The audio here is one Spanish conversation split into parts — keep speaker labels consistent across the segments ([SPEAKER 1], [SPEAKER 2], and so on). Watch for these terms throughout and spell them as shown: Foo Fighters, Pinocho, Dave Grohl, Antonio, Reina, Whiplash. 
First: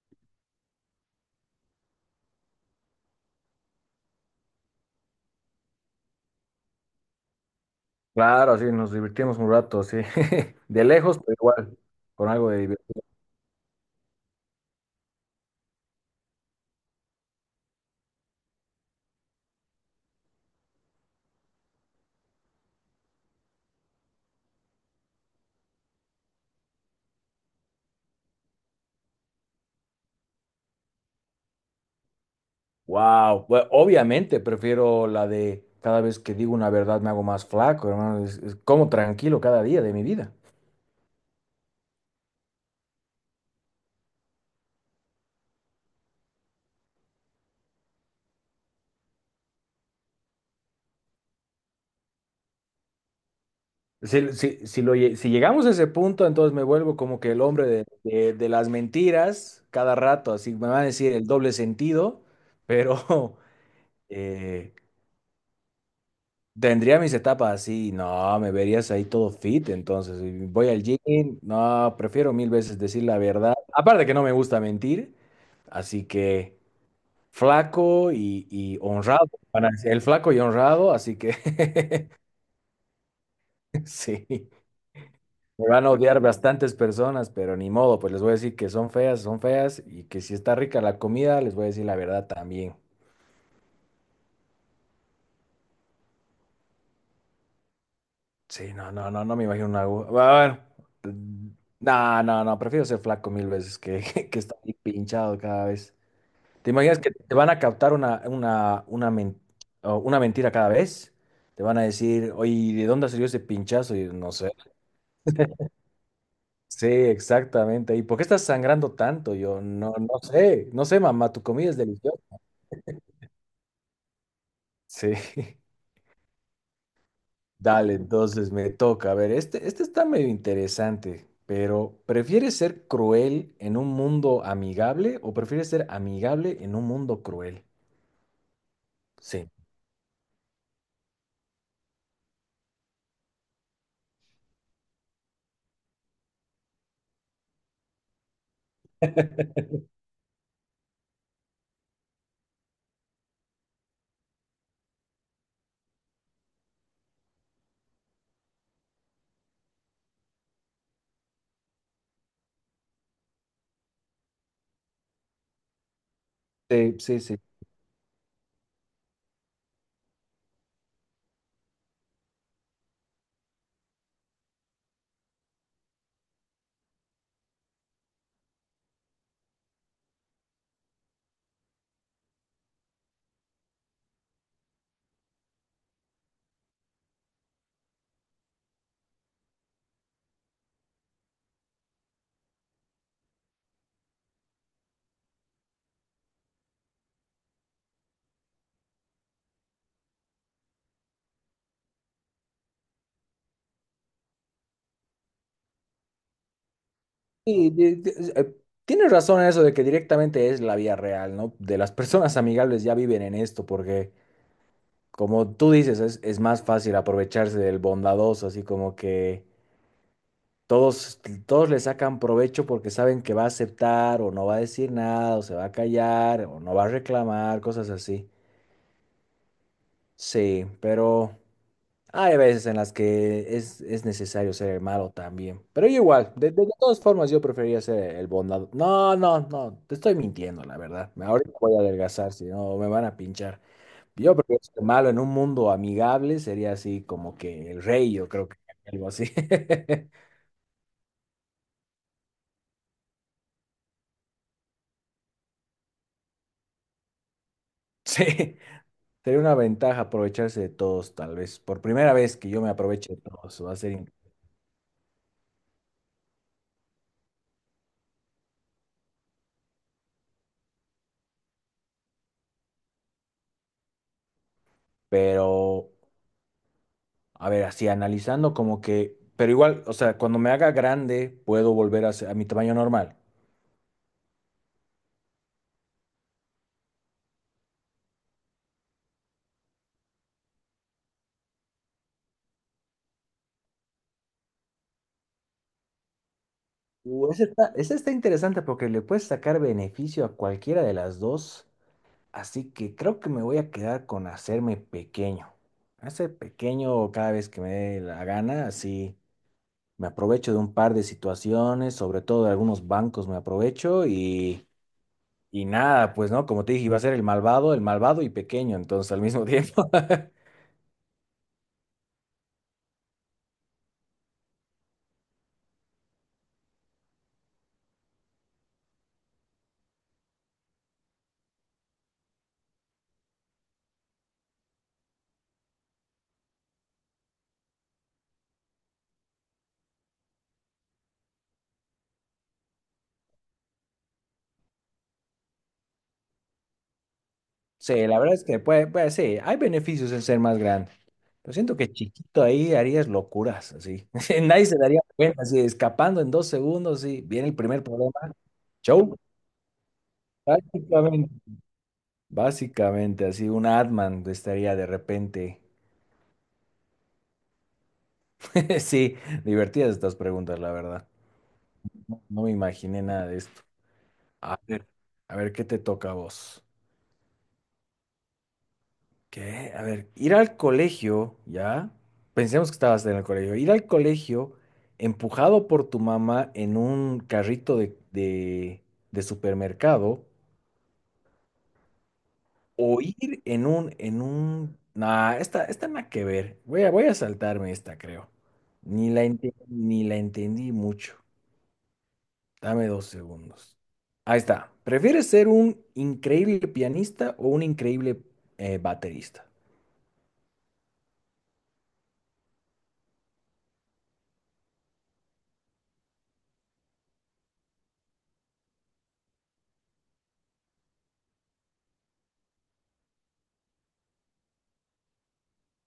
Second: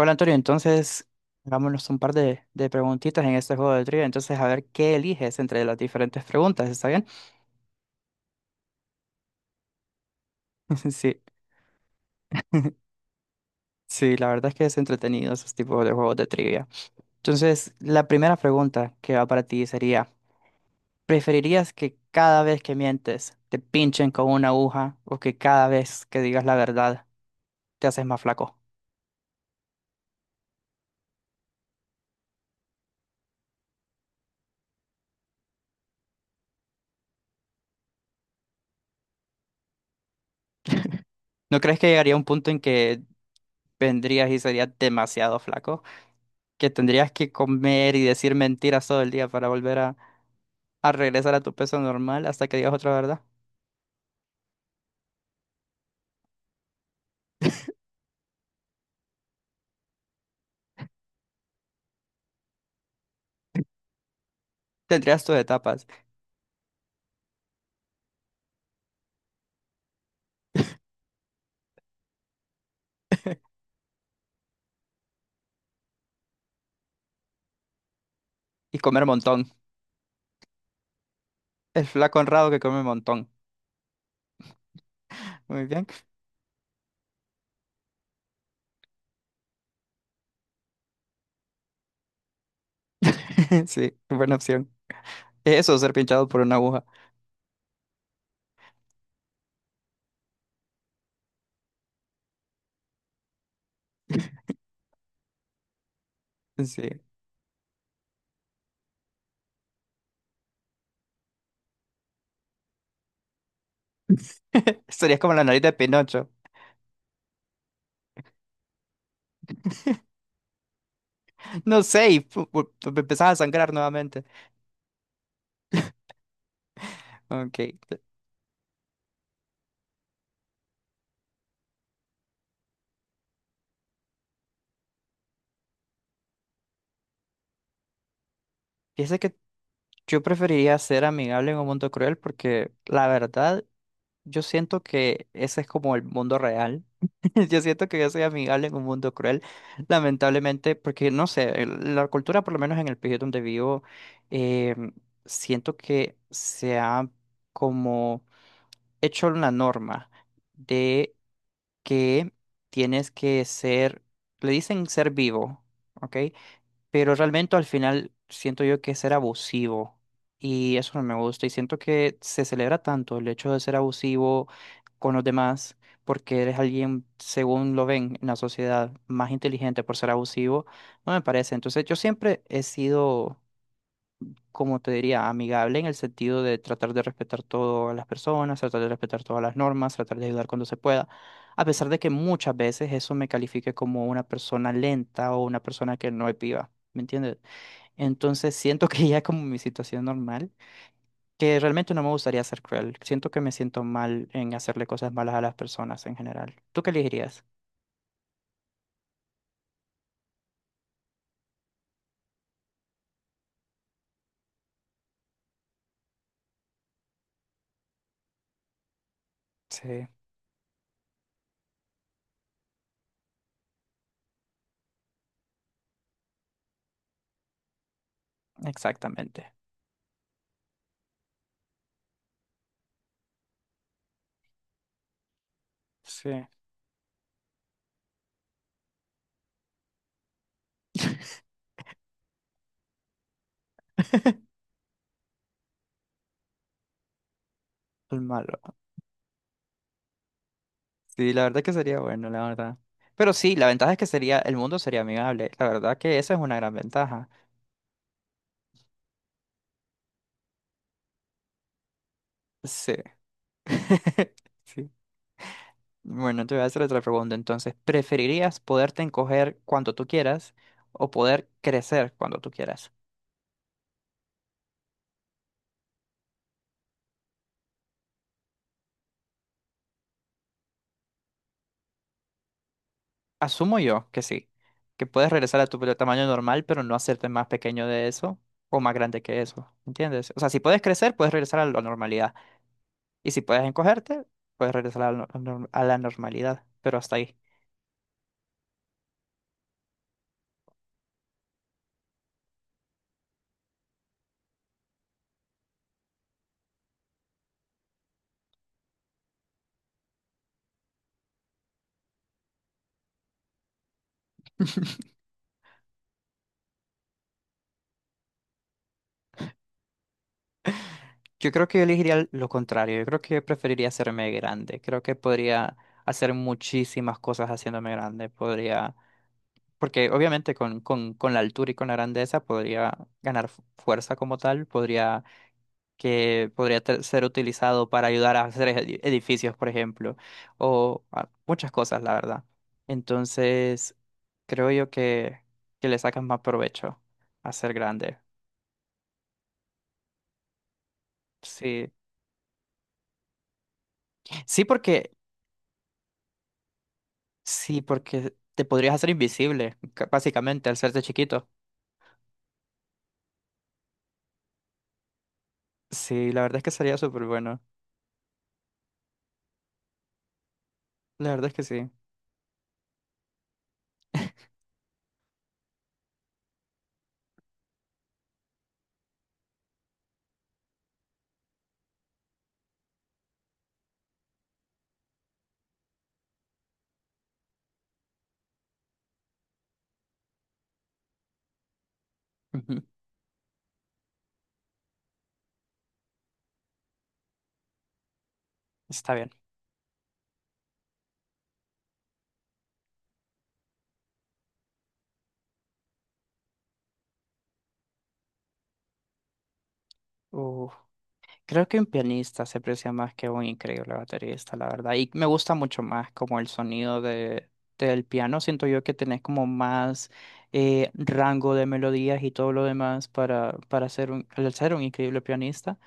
[SPEAKER 1] Hola Antonio, entonces hagámonos un par de preguntitas en este juego de trivia. Entonces, a ver qué eliges entre las diferentes preguntas, ¿está bien?
[SPEAKER 2] Claro, sí, nos divertimos un rato, sí. De lejos,
[SPEAKER 1] Sí,
[SPEAKER 2] pero igual, con algo de diversión.
[SPEAKER 1] sí, la verdad es que es entretenido esos tipos de juegos de trivia. Entonces, la primera pregunta que va para ti sería, ¿preferirías que cada vez que mientes te pinchen con una aguja o que cada vez que digas la verdad te haces más flaco?
[SPEAKER 2] Wow, obviamente prefiero la de cada vez que digo una verdad me hago más flaco, hermano. Es como tranquilo cada día de mi vida.
[SPEAKER 1] ¿No crees que llegaría un punto en que vendrías y serías demasiado flaco? Que tendrías que comer y decir mentiras todo el día para volver a regresar a tu peso normal hasta que digas otra verdad.
[SPEAKER 2] Si, si llegamos a ese punto, entonces me vuelvo como que el hombre de las mentiras cada rato, así me van a decir el doble sentido, pero eh,
[SPEAKER 1] Tendrías tus etapas
[SPEAKER 2] tendría mis etapas así. No, me verías ahí todo fit, entonces y voy al gym. No, prefiero mil veces decir la verdad, aparte que no me gusta mentir, así que flaco y
[SPEAKER 1] y comer
[SPEAKER 2] honrado,
[SPEAKER 1] montón.
[SPEAKER 2] van a decir, el flaco y honrado, así que
[SPEAKER 1] El flaco honrado que come montón.
[SPEAKER 2] sí,
[SPEAKER 1] Muy
[SPEAKER 2] me van
[SPEAKER 1] bien.
[SPEAKER 2] a odiar bastantes personas, pero ni modo, pues les voy a decir que son feas y que si está rica la comida, les voy a decir la verdad también.
[SPEAKER 1] Sí, buena opción. Eso, ser pinchado por una aguja.
[SPEAKER 2] Sí, no, no, no, no me imagino una aguja. Bueno, mm, no, no, no, prefiero ser flaco mil veces que, que estar ahí pinchado cada vez. ¿Te imaginas
[SPEAKER 1] Sí.
[SPEAKER 2] que te van a captar o una mentira cada vez? Te van a decir, oye, ¿de dónde salió ese pinchazo? Y yo, no sé.
[SPEAKER 1] Serías como la nariz de Pinocho.
[SPEAKER 2] Sí, exactamente. ¿Y por qué estás sangrando tanto? Yo no, no sé, no sé, mamá, tu comida es
[SPEAKER 1] No sé, y
[SPEAKER 2] deliciosa.
[SPEAKER 1] empezás a sangrar nuevamente.
[SPEAKER 2] Sí.
[SPEAKER 1] Ok.
[SPEAKER 2] Dale, entonces me toca. A ver, este está medio interesante, pero ¿prefieres ser cruel en un mundo amigable o prefieres ser amigable en un mundo cruel?
[SPEAKER 1] Fíjese que
[SPEAKER 2] Sí.
[SPEAKER 1] yo preferiría ser amigable en un mundo cruel porque la verdad yo siento que ese es como el mundo real. Yo siento que yo soy amigable en un mundo cruel, lamentablemente, porque no sé, la cultura, por lo menos en el país donde vivo, eh, siento que se ha como hecho una norma de que tienes que ser, le dicen ser vivo, ¿ok?
[SPEAKER 2] Sí,
[SPEAKER 1] Pero
[SPEAKER 2] sí, sí.
[SPEAKER 1] realmente al final siento yo que es ser abusivo y eso no me gusta y siento que se celebra tanto el hecho de ser abusivo con los demás porque eres alguien, según lo ven en la sociedad, más inteligente por ser abusivo, no me parece. Entonces yo siempre he sido, como te diría, amigable en el sentido de tratar de respetar todas las personas, tratar de respetar todas las normas, tratar de ayudar cuando se pueda. A pesar de que muchas veces eso me califique como una persona lenta o una persona que no es viva, ¿me entiendes? Entonces siento que ya como mi situación normal, que realmente no me gustaría ser cruel. Siento que me siento mal en hacerle cosas malas a las personas en general. ¿Tú qué elegirías?
[SPEAKER 2] Y, tienes razón en eso de que directamente es la vía real, ¿no? De las personas amigables ya viven en esto, porque como tú dices, es más fácil aprovecharse del bondadoso, así como que
[SPEAKER 1] Sí,
[SPEAKER 2] todos, todos le sacan provecho porque saben que va a aceptar o no va a decir nada o se va a callar o no va a reclamar, cosas así.
[SPEAKER 1] exactamente.
[SPEAKER 2] Sí, pero hay veces en las que es necesario ser el malo también. Pero yo igual,
[SPEAKER 1] Sí.
[SPEAKER 2] de todas formas yo prefería ser el bondado. No, no, no, te estoy mintiendo, la verdad. Ahorita voy a adelgazar, si no me van a pinchar. Yo prefiero ser malo en un mundo amigable, sería así como que el rey,
[SPEAKER 1] El
[SPEAKER 2] yo creo que
[SPEAKER 1] malo.
[SPEAKER 2] algo así.
[SPEAKER 1] Sí, la verdad que sería bueno, la verdad. Pero sí, la ventaja es que sería, el mundo sería amigable. La verdad que esa es una gran ventaja.
[SPEAKER 2] Sí. Sería una ventaja aprovecharse de todos, tal vez. Por primera vez que yo me
[SPEAKER 1] Sí.
[SPEAKER 2] aproveche de todos, va a ser.
[SPEAKER 1] Sí. Bueno, te voy a hacer otra pregunta entonces. ¿Preferirías poderte encoger cuando tú quieras o poder crecer cuando tú quieras?
[SPEAKER 2] Pero, a ver, así analizando, como que. Pero igual, o sea, cuando me haga grande, puedo volver a, a mi tamaño normal.
[SPEAKER 1] Asumo yo que sí, que puedes regresar a tu tamaño normal, pero no hacerte más pequeño de eso o más grande que eso, ¿entiendes? O sea, si puedes crecer, puedes regresar a la normalidad. Y si puedes encogerte, puedes regresar a la, nor- a la normalidad, pero hasta ahí.
[SPEAKER 2] Esa está interesante porque le puedes sacar beneficio a cualquiera de las dos. Así que creo que me voy a quedar con hacerme pequeño. Hacer pequeño cada vez que me dé la gana, así. Me aprovecho de un par de situaciones, sobre todo de algunos bancos me aprovecho. Y nada, pues no, como te dije, iba a ser el malvado y pequeño, entonces al mismo tiempo.
[SPEAKER 1] Yo creo que yo elegiría lo contrario, yo creo que preferiría hacerme grande, creo que podría hacer muchísimas cosas haciéndome grande, porque obviamente con la altura y con la grandeza podría ganar fuerza como tal, podría ser utilizado para ayudar a hacer edificios, por ejemplo, o ah, muchas cosas, la verdad. Entonces, creo yo que le sacan más provecho a ser
[SPEAKER 2] Sí,
[SPEAKER 1] grande.
[SPEAKER 2] la verdad es que puede, puede, sí, hay beneficios en ser más grande. Pero siento
[SPEAKER 1] Sí,
[SPEAKER 2] que chiquito ahí harías locuras, así.
[SPEAKER 1] sí
[SPEAKER 2] Nadie se daría
[SPEAKER 1] porque,
[SPEAKER 2] cuenta, así, escapando en dos segundos, sí. Viene el
[SPEAKER 1] sí
[SPEAKER 2] primer problema.
[SPEAKER 1] porque te podrías hacer
[SPEAKER 2] Show,
[SPEAKER 1] invisible, básicamente, al serte
[SPEAKER 2] básicamente.
[SPEAKER 1] chiquito.
[SPEAKER 2] Básicamente, así un Atman estaría de repente.
[SPEAKER 1] Sí, la verdad es que sería súper bueno.
[SPEAKER 2] Sí, divertidas estas preguntas, la verdad.
[SPEAKER 1] La verdad es que sí.
[SPEAKER 2] No, no me imaginé nada de esto. A ver, a ver, ¿qué te toca a vos? ¿Qué? A ver, ir al colegio, ¿ya? Pensemos que estabas en el colegio. Ir al colegio empujado por tu mamá en un carrito de supermercado
[SPEAKER 1] Ujú.
[SPEAKER 2] o ir en un... Nah, esta nada que ver. Voy a, voy a saltarme esta, creo.
[SPEAKER 1] Está bien.
[SPEAKER 2] Ni la entendí mucho. Dame dos segundos. Ahí está. ¿Prefieres ser un increíble pianista o un increíble baterista?
[SPEAKER 1] Uf. Creo que un pianista se aprecia más que un increíble baterista, la verdad. Y me gusta mucho más como el sonido del piano. Siento yo que tenés como más rango de melodías y todo lo demás para ser un, al ser un increíble pianista.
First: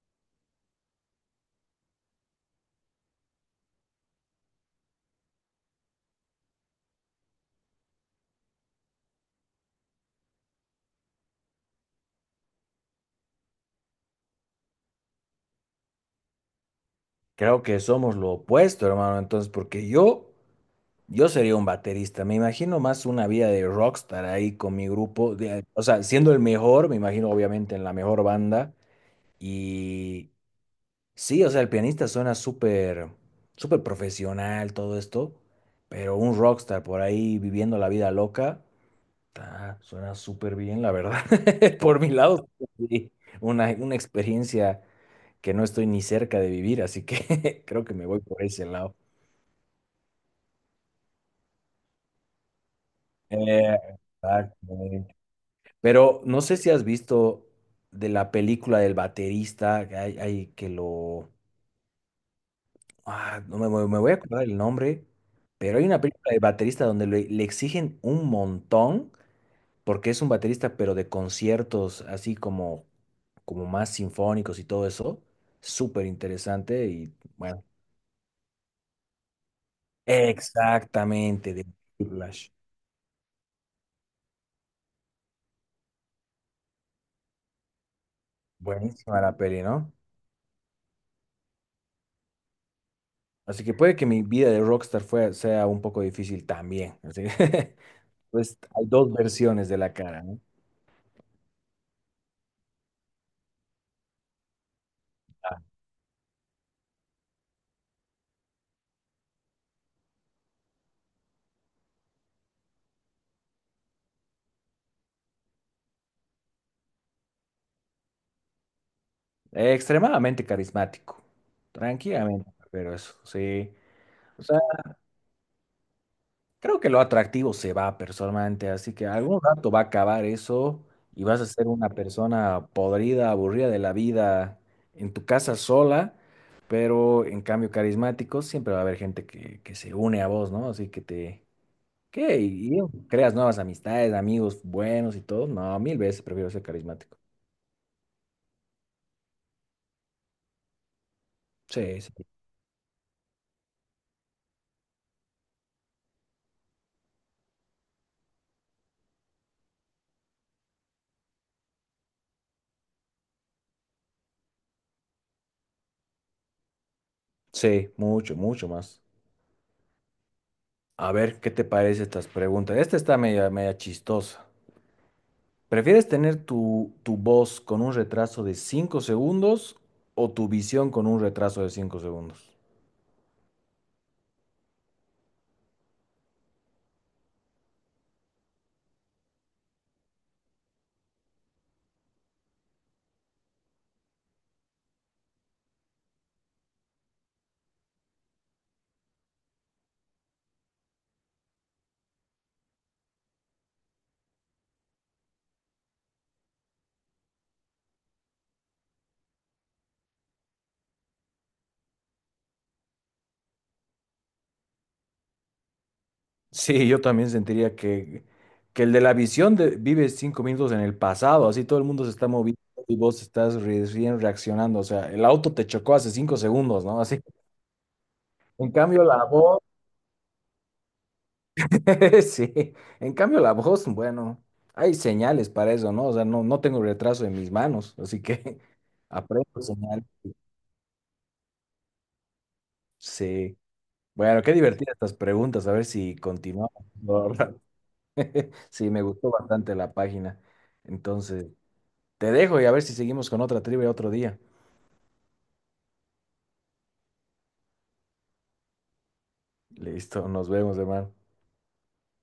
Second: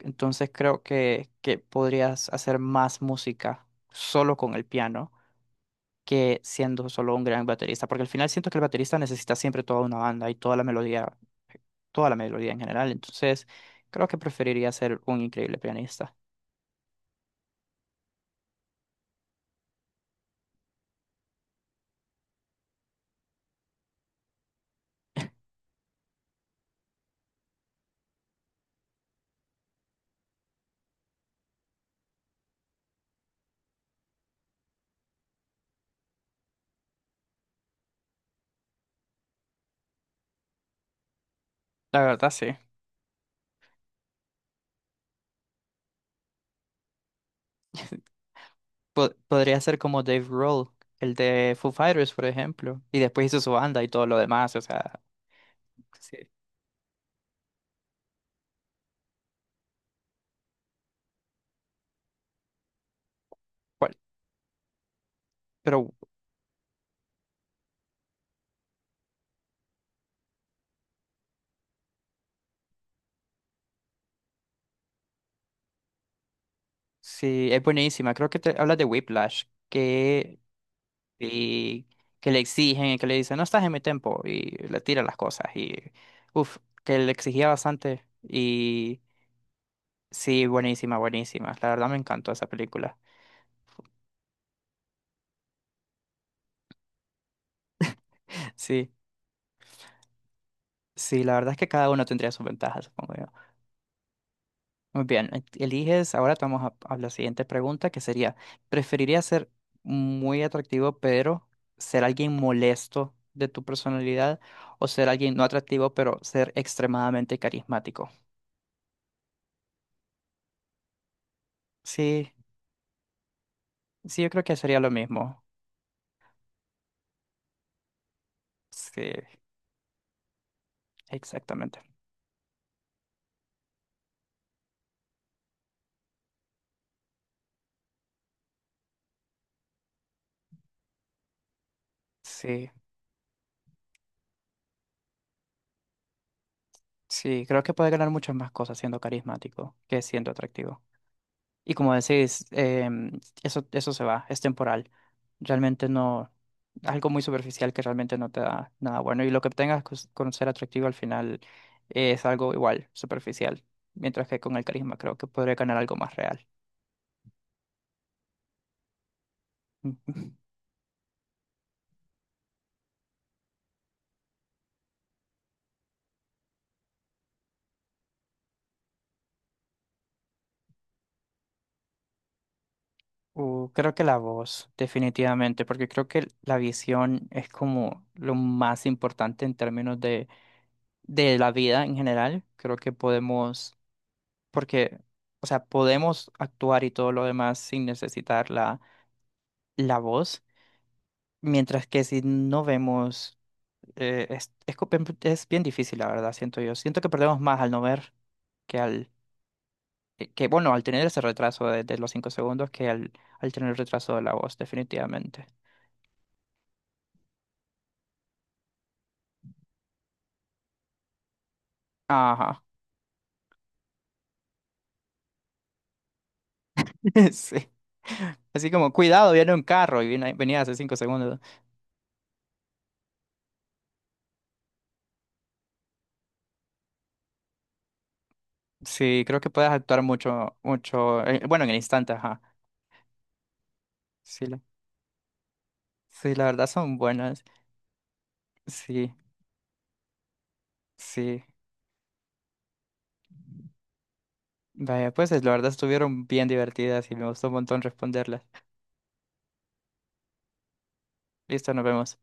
[SPEAKER 1] Entonces creo que podrías hacer más música solo con el piano que siendo solo un gran baterista, porque al final siento que el baterista necesita siempre toda una banda y toda la melodía en general, entonces creo que preferiría ser un increíble pianista.
[SPEAKER 2] Creo que somos lo opuesto, hermano. Entonces, porque yo sería un baterista. Me imagino más una vida de rockstar ahí con mi grupo. O sea, siendo el mejor, me imagino obviamente en la mejor banda. Y sí, o sea, el pianista suena súper, súper profesional, todo esto. Pero un rockstar por ahí viviendo la vida loca, ta, suena súper bien, la verdad. Por
[SPEAKER 1] La
[SPEAKER 2] mi
[SPEAKER 1] verdad, sí.
[SPEAKER 2] lado, sí, una experiencia que no estoy ni cerca de vivir, así que creo que me voy por ese lado.
[SPEAKER 1] Podría ser como Dave Grohl, el de Foo Fighters, por ejemplo, y después hizo su
[SPEAKER 2] Eh,
[SPEAKER 1] banda y todo lo demás, o sea,
[SPEAKER 2] Exactamente.
[SPEAKER 1] sí.
[SPEAKER 2] Pero no sé si has visto de la película del baterista, que hay que lo... Ah, no me, me-
[SPEAKER 1] Cual-
[SPEAKER 2] me voy a acordar el nombre, pero hay
[SPEAKER 1] Pero
[SPEAKER 2] una película del baterista donde le exigen un montón, porque es un baterista, pero de conciertos así como, como más sinfónicos y todo eso. Súper interesante y
[SPEAKER 1] sí, es
[SPEAKER 2] bueno.
[SPEAKER 1] buenísima. Creo que te hablas de Whiplash, que
[SPEAKER 2] Exactamente, de
[SPEAKER 1] y que le
[SPEAKER 2] Whiplash.
[SPEAKER 1] exigen y que le dicen, no estás en mi tiempo y le tira las cosas y uff, que le exigía bastante y
[SPEAKER 2] Buenísima la peli, ¿no?
[SPEAKER 1] sí, buenísima, buenísima. La verdad me encantó esa película.
[SPEAKER 2] Así que puede que mi vida de rockstar sea un poco difícil también, así que, pues hay
[SPEAKER 1] Sí,
[SPEAKER 2] dos versiones de la cara, ¿no?
[SPEAKER 1] sí, la verdad es que cada uno tendría sus ventajas, supongo yo. Muy bien, eliges, ahora te vamos a la siguiente pregunta que sería, ¿preferiría ser muy atractivo pero ser alguien molesto de tu personalidad o ser alguien no atractivo pero ser extremadamente carismático?
[SPEAKER 2] Extremadamente carismático,
[SPEAKER 1] Sí.
[SPEAKER 2] tranquilamente, pero eso, sí.
[SPEAKER 1] Sí, yo creo
[SPEAKER 2] O
[SPEAKER 1] que
[SPEAKER 2] sea,
[SPEAKER 1] sería lo mismo.
[SPEAKER 2] creo que lo atractivo se va personalmente, así
[SPEAKER 1] Sí,
[SPEAKER 2] que algún rato va a acabar eso y vas a ser
[SPEAKER 1] exactamente.
[SPEAKER 2] una persona podrida, aburrida de la vida en tu casa sola, pero en cambio carismático siempre va a haber gente que se une a vos, ¿no? Así que te ¿qué?
[SPEAKER 1] Sí,
[SPEAKER 2] Y pues, creas nuevas amistades, amigos buenos y todo. No, mil veces prefiero ser carismático.
[SPEAKER 1] sí, creo que puede ganar muchas más cosas siendo carismático que siendo atractivo. Y como
[SPEAKER 2] Sí, sí.
[SPEAKER 1] decís, eso, eso se va, es temporal. Realmente no, algo muy superficial que realmente no te da nada bueno. Y lo que obtengas con ser atractivo al final es algo igual, superficial. Mientras que con el carisma creo que podría ganar algo más real.
[SPEAKER 2] Sí, mucho, mucho más. A ver, ¿qué te parece estas preguntas? Esta está media, media chistosa. ¿Prefieres tener tu, tu voz con un retraso de 5 segundos o tu visión con un retraso de 5 segundos?
[SPEAKER 1] Creo que la voz, definitivamente, porque creo que la visión es como lo más importante en términos de la vida en general. Creo que podemos, porque, o sea, podemos actuar y todo lo demás sin necesitar la voz, mientras que si no vemos, es bien difícil, la verdad, siento yo. Siento que perdemos más al no ver que al tener ese retraso de los cinco segundos que al tener el retraso de la voz, definitivamente.
[SPEAKER 2] Sí, yo también sentiría que el de la visión vive 5 minutos en el pasado, así todo el mundo se está moviendo
[SPEAKER 1] Ajá.
[SPEAKER 2] y vos estás recién reaccionando. O sea, el auto te chocó hace 5 segundos, ¿no? Así.
[SPEAKER 1] Sí. Así
[SPEAKER 2] En
[SPEAKER 1] como,
[SPEAKER 2] cambio, la
[SPEAKER 1] cuidado, viene
[SPEAKER 2] voz,
[SPEAKER 1] un carro y venía hace 5 segundos.
[SPEAKER 2] sí, en cambio la voz, bueno, hay señales para eso, ¿no? O sea, no, no tengo retraso en mis manos, así que
[SPEAKER 1] Sí, creo que
[SPEAKER 2] aprendo
[SPEAKER 1] puedes actuar
[SPEAKER 2] señales.
[SPEAKER 1] mucho, bueno, en el instante, ajá.
[SPEAKER 2] Sí. Bueno,
[SPEAKER 1] Sí,
[SPEAKER 2] qué
[SPEAKER 1] la,
[SPEAKER 2] divertidas estas preguntas, a ver si
[SPEAKER 1] sí, la verdad
[SPEAKER 2] continuamos.
[SPEAKER 1] son
[SPEAKER 2] ¿No?
[SPEAKER 1] buenas.
[SPEAKER 2] Sí, me
[SPEAKER 1] Sí,
[SPEAKER 2] gustó bastante la página.
[SPEAKER 1] sí.
[SPEAKER 2] Entonces, te dejo y a ver si seguimos con otra trivia otro día.
[SPEAKER 1] Vaya, pues la verdad estuvieron bien divertidas y me gustó un montón responderlas.
[SPEAKER 2] Listo, nos vemos, hermano.
[SPEAKER 1] Listo, nos vemos.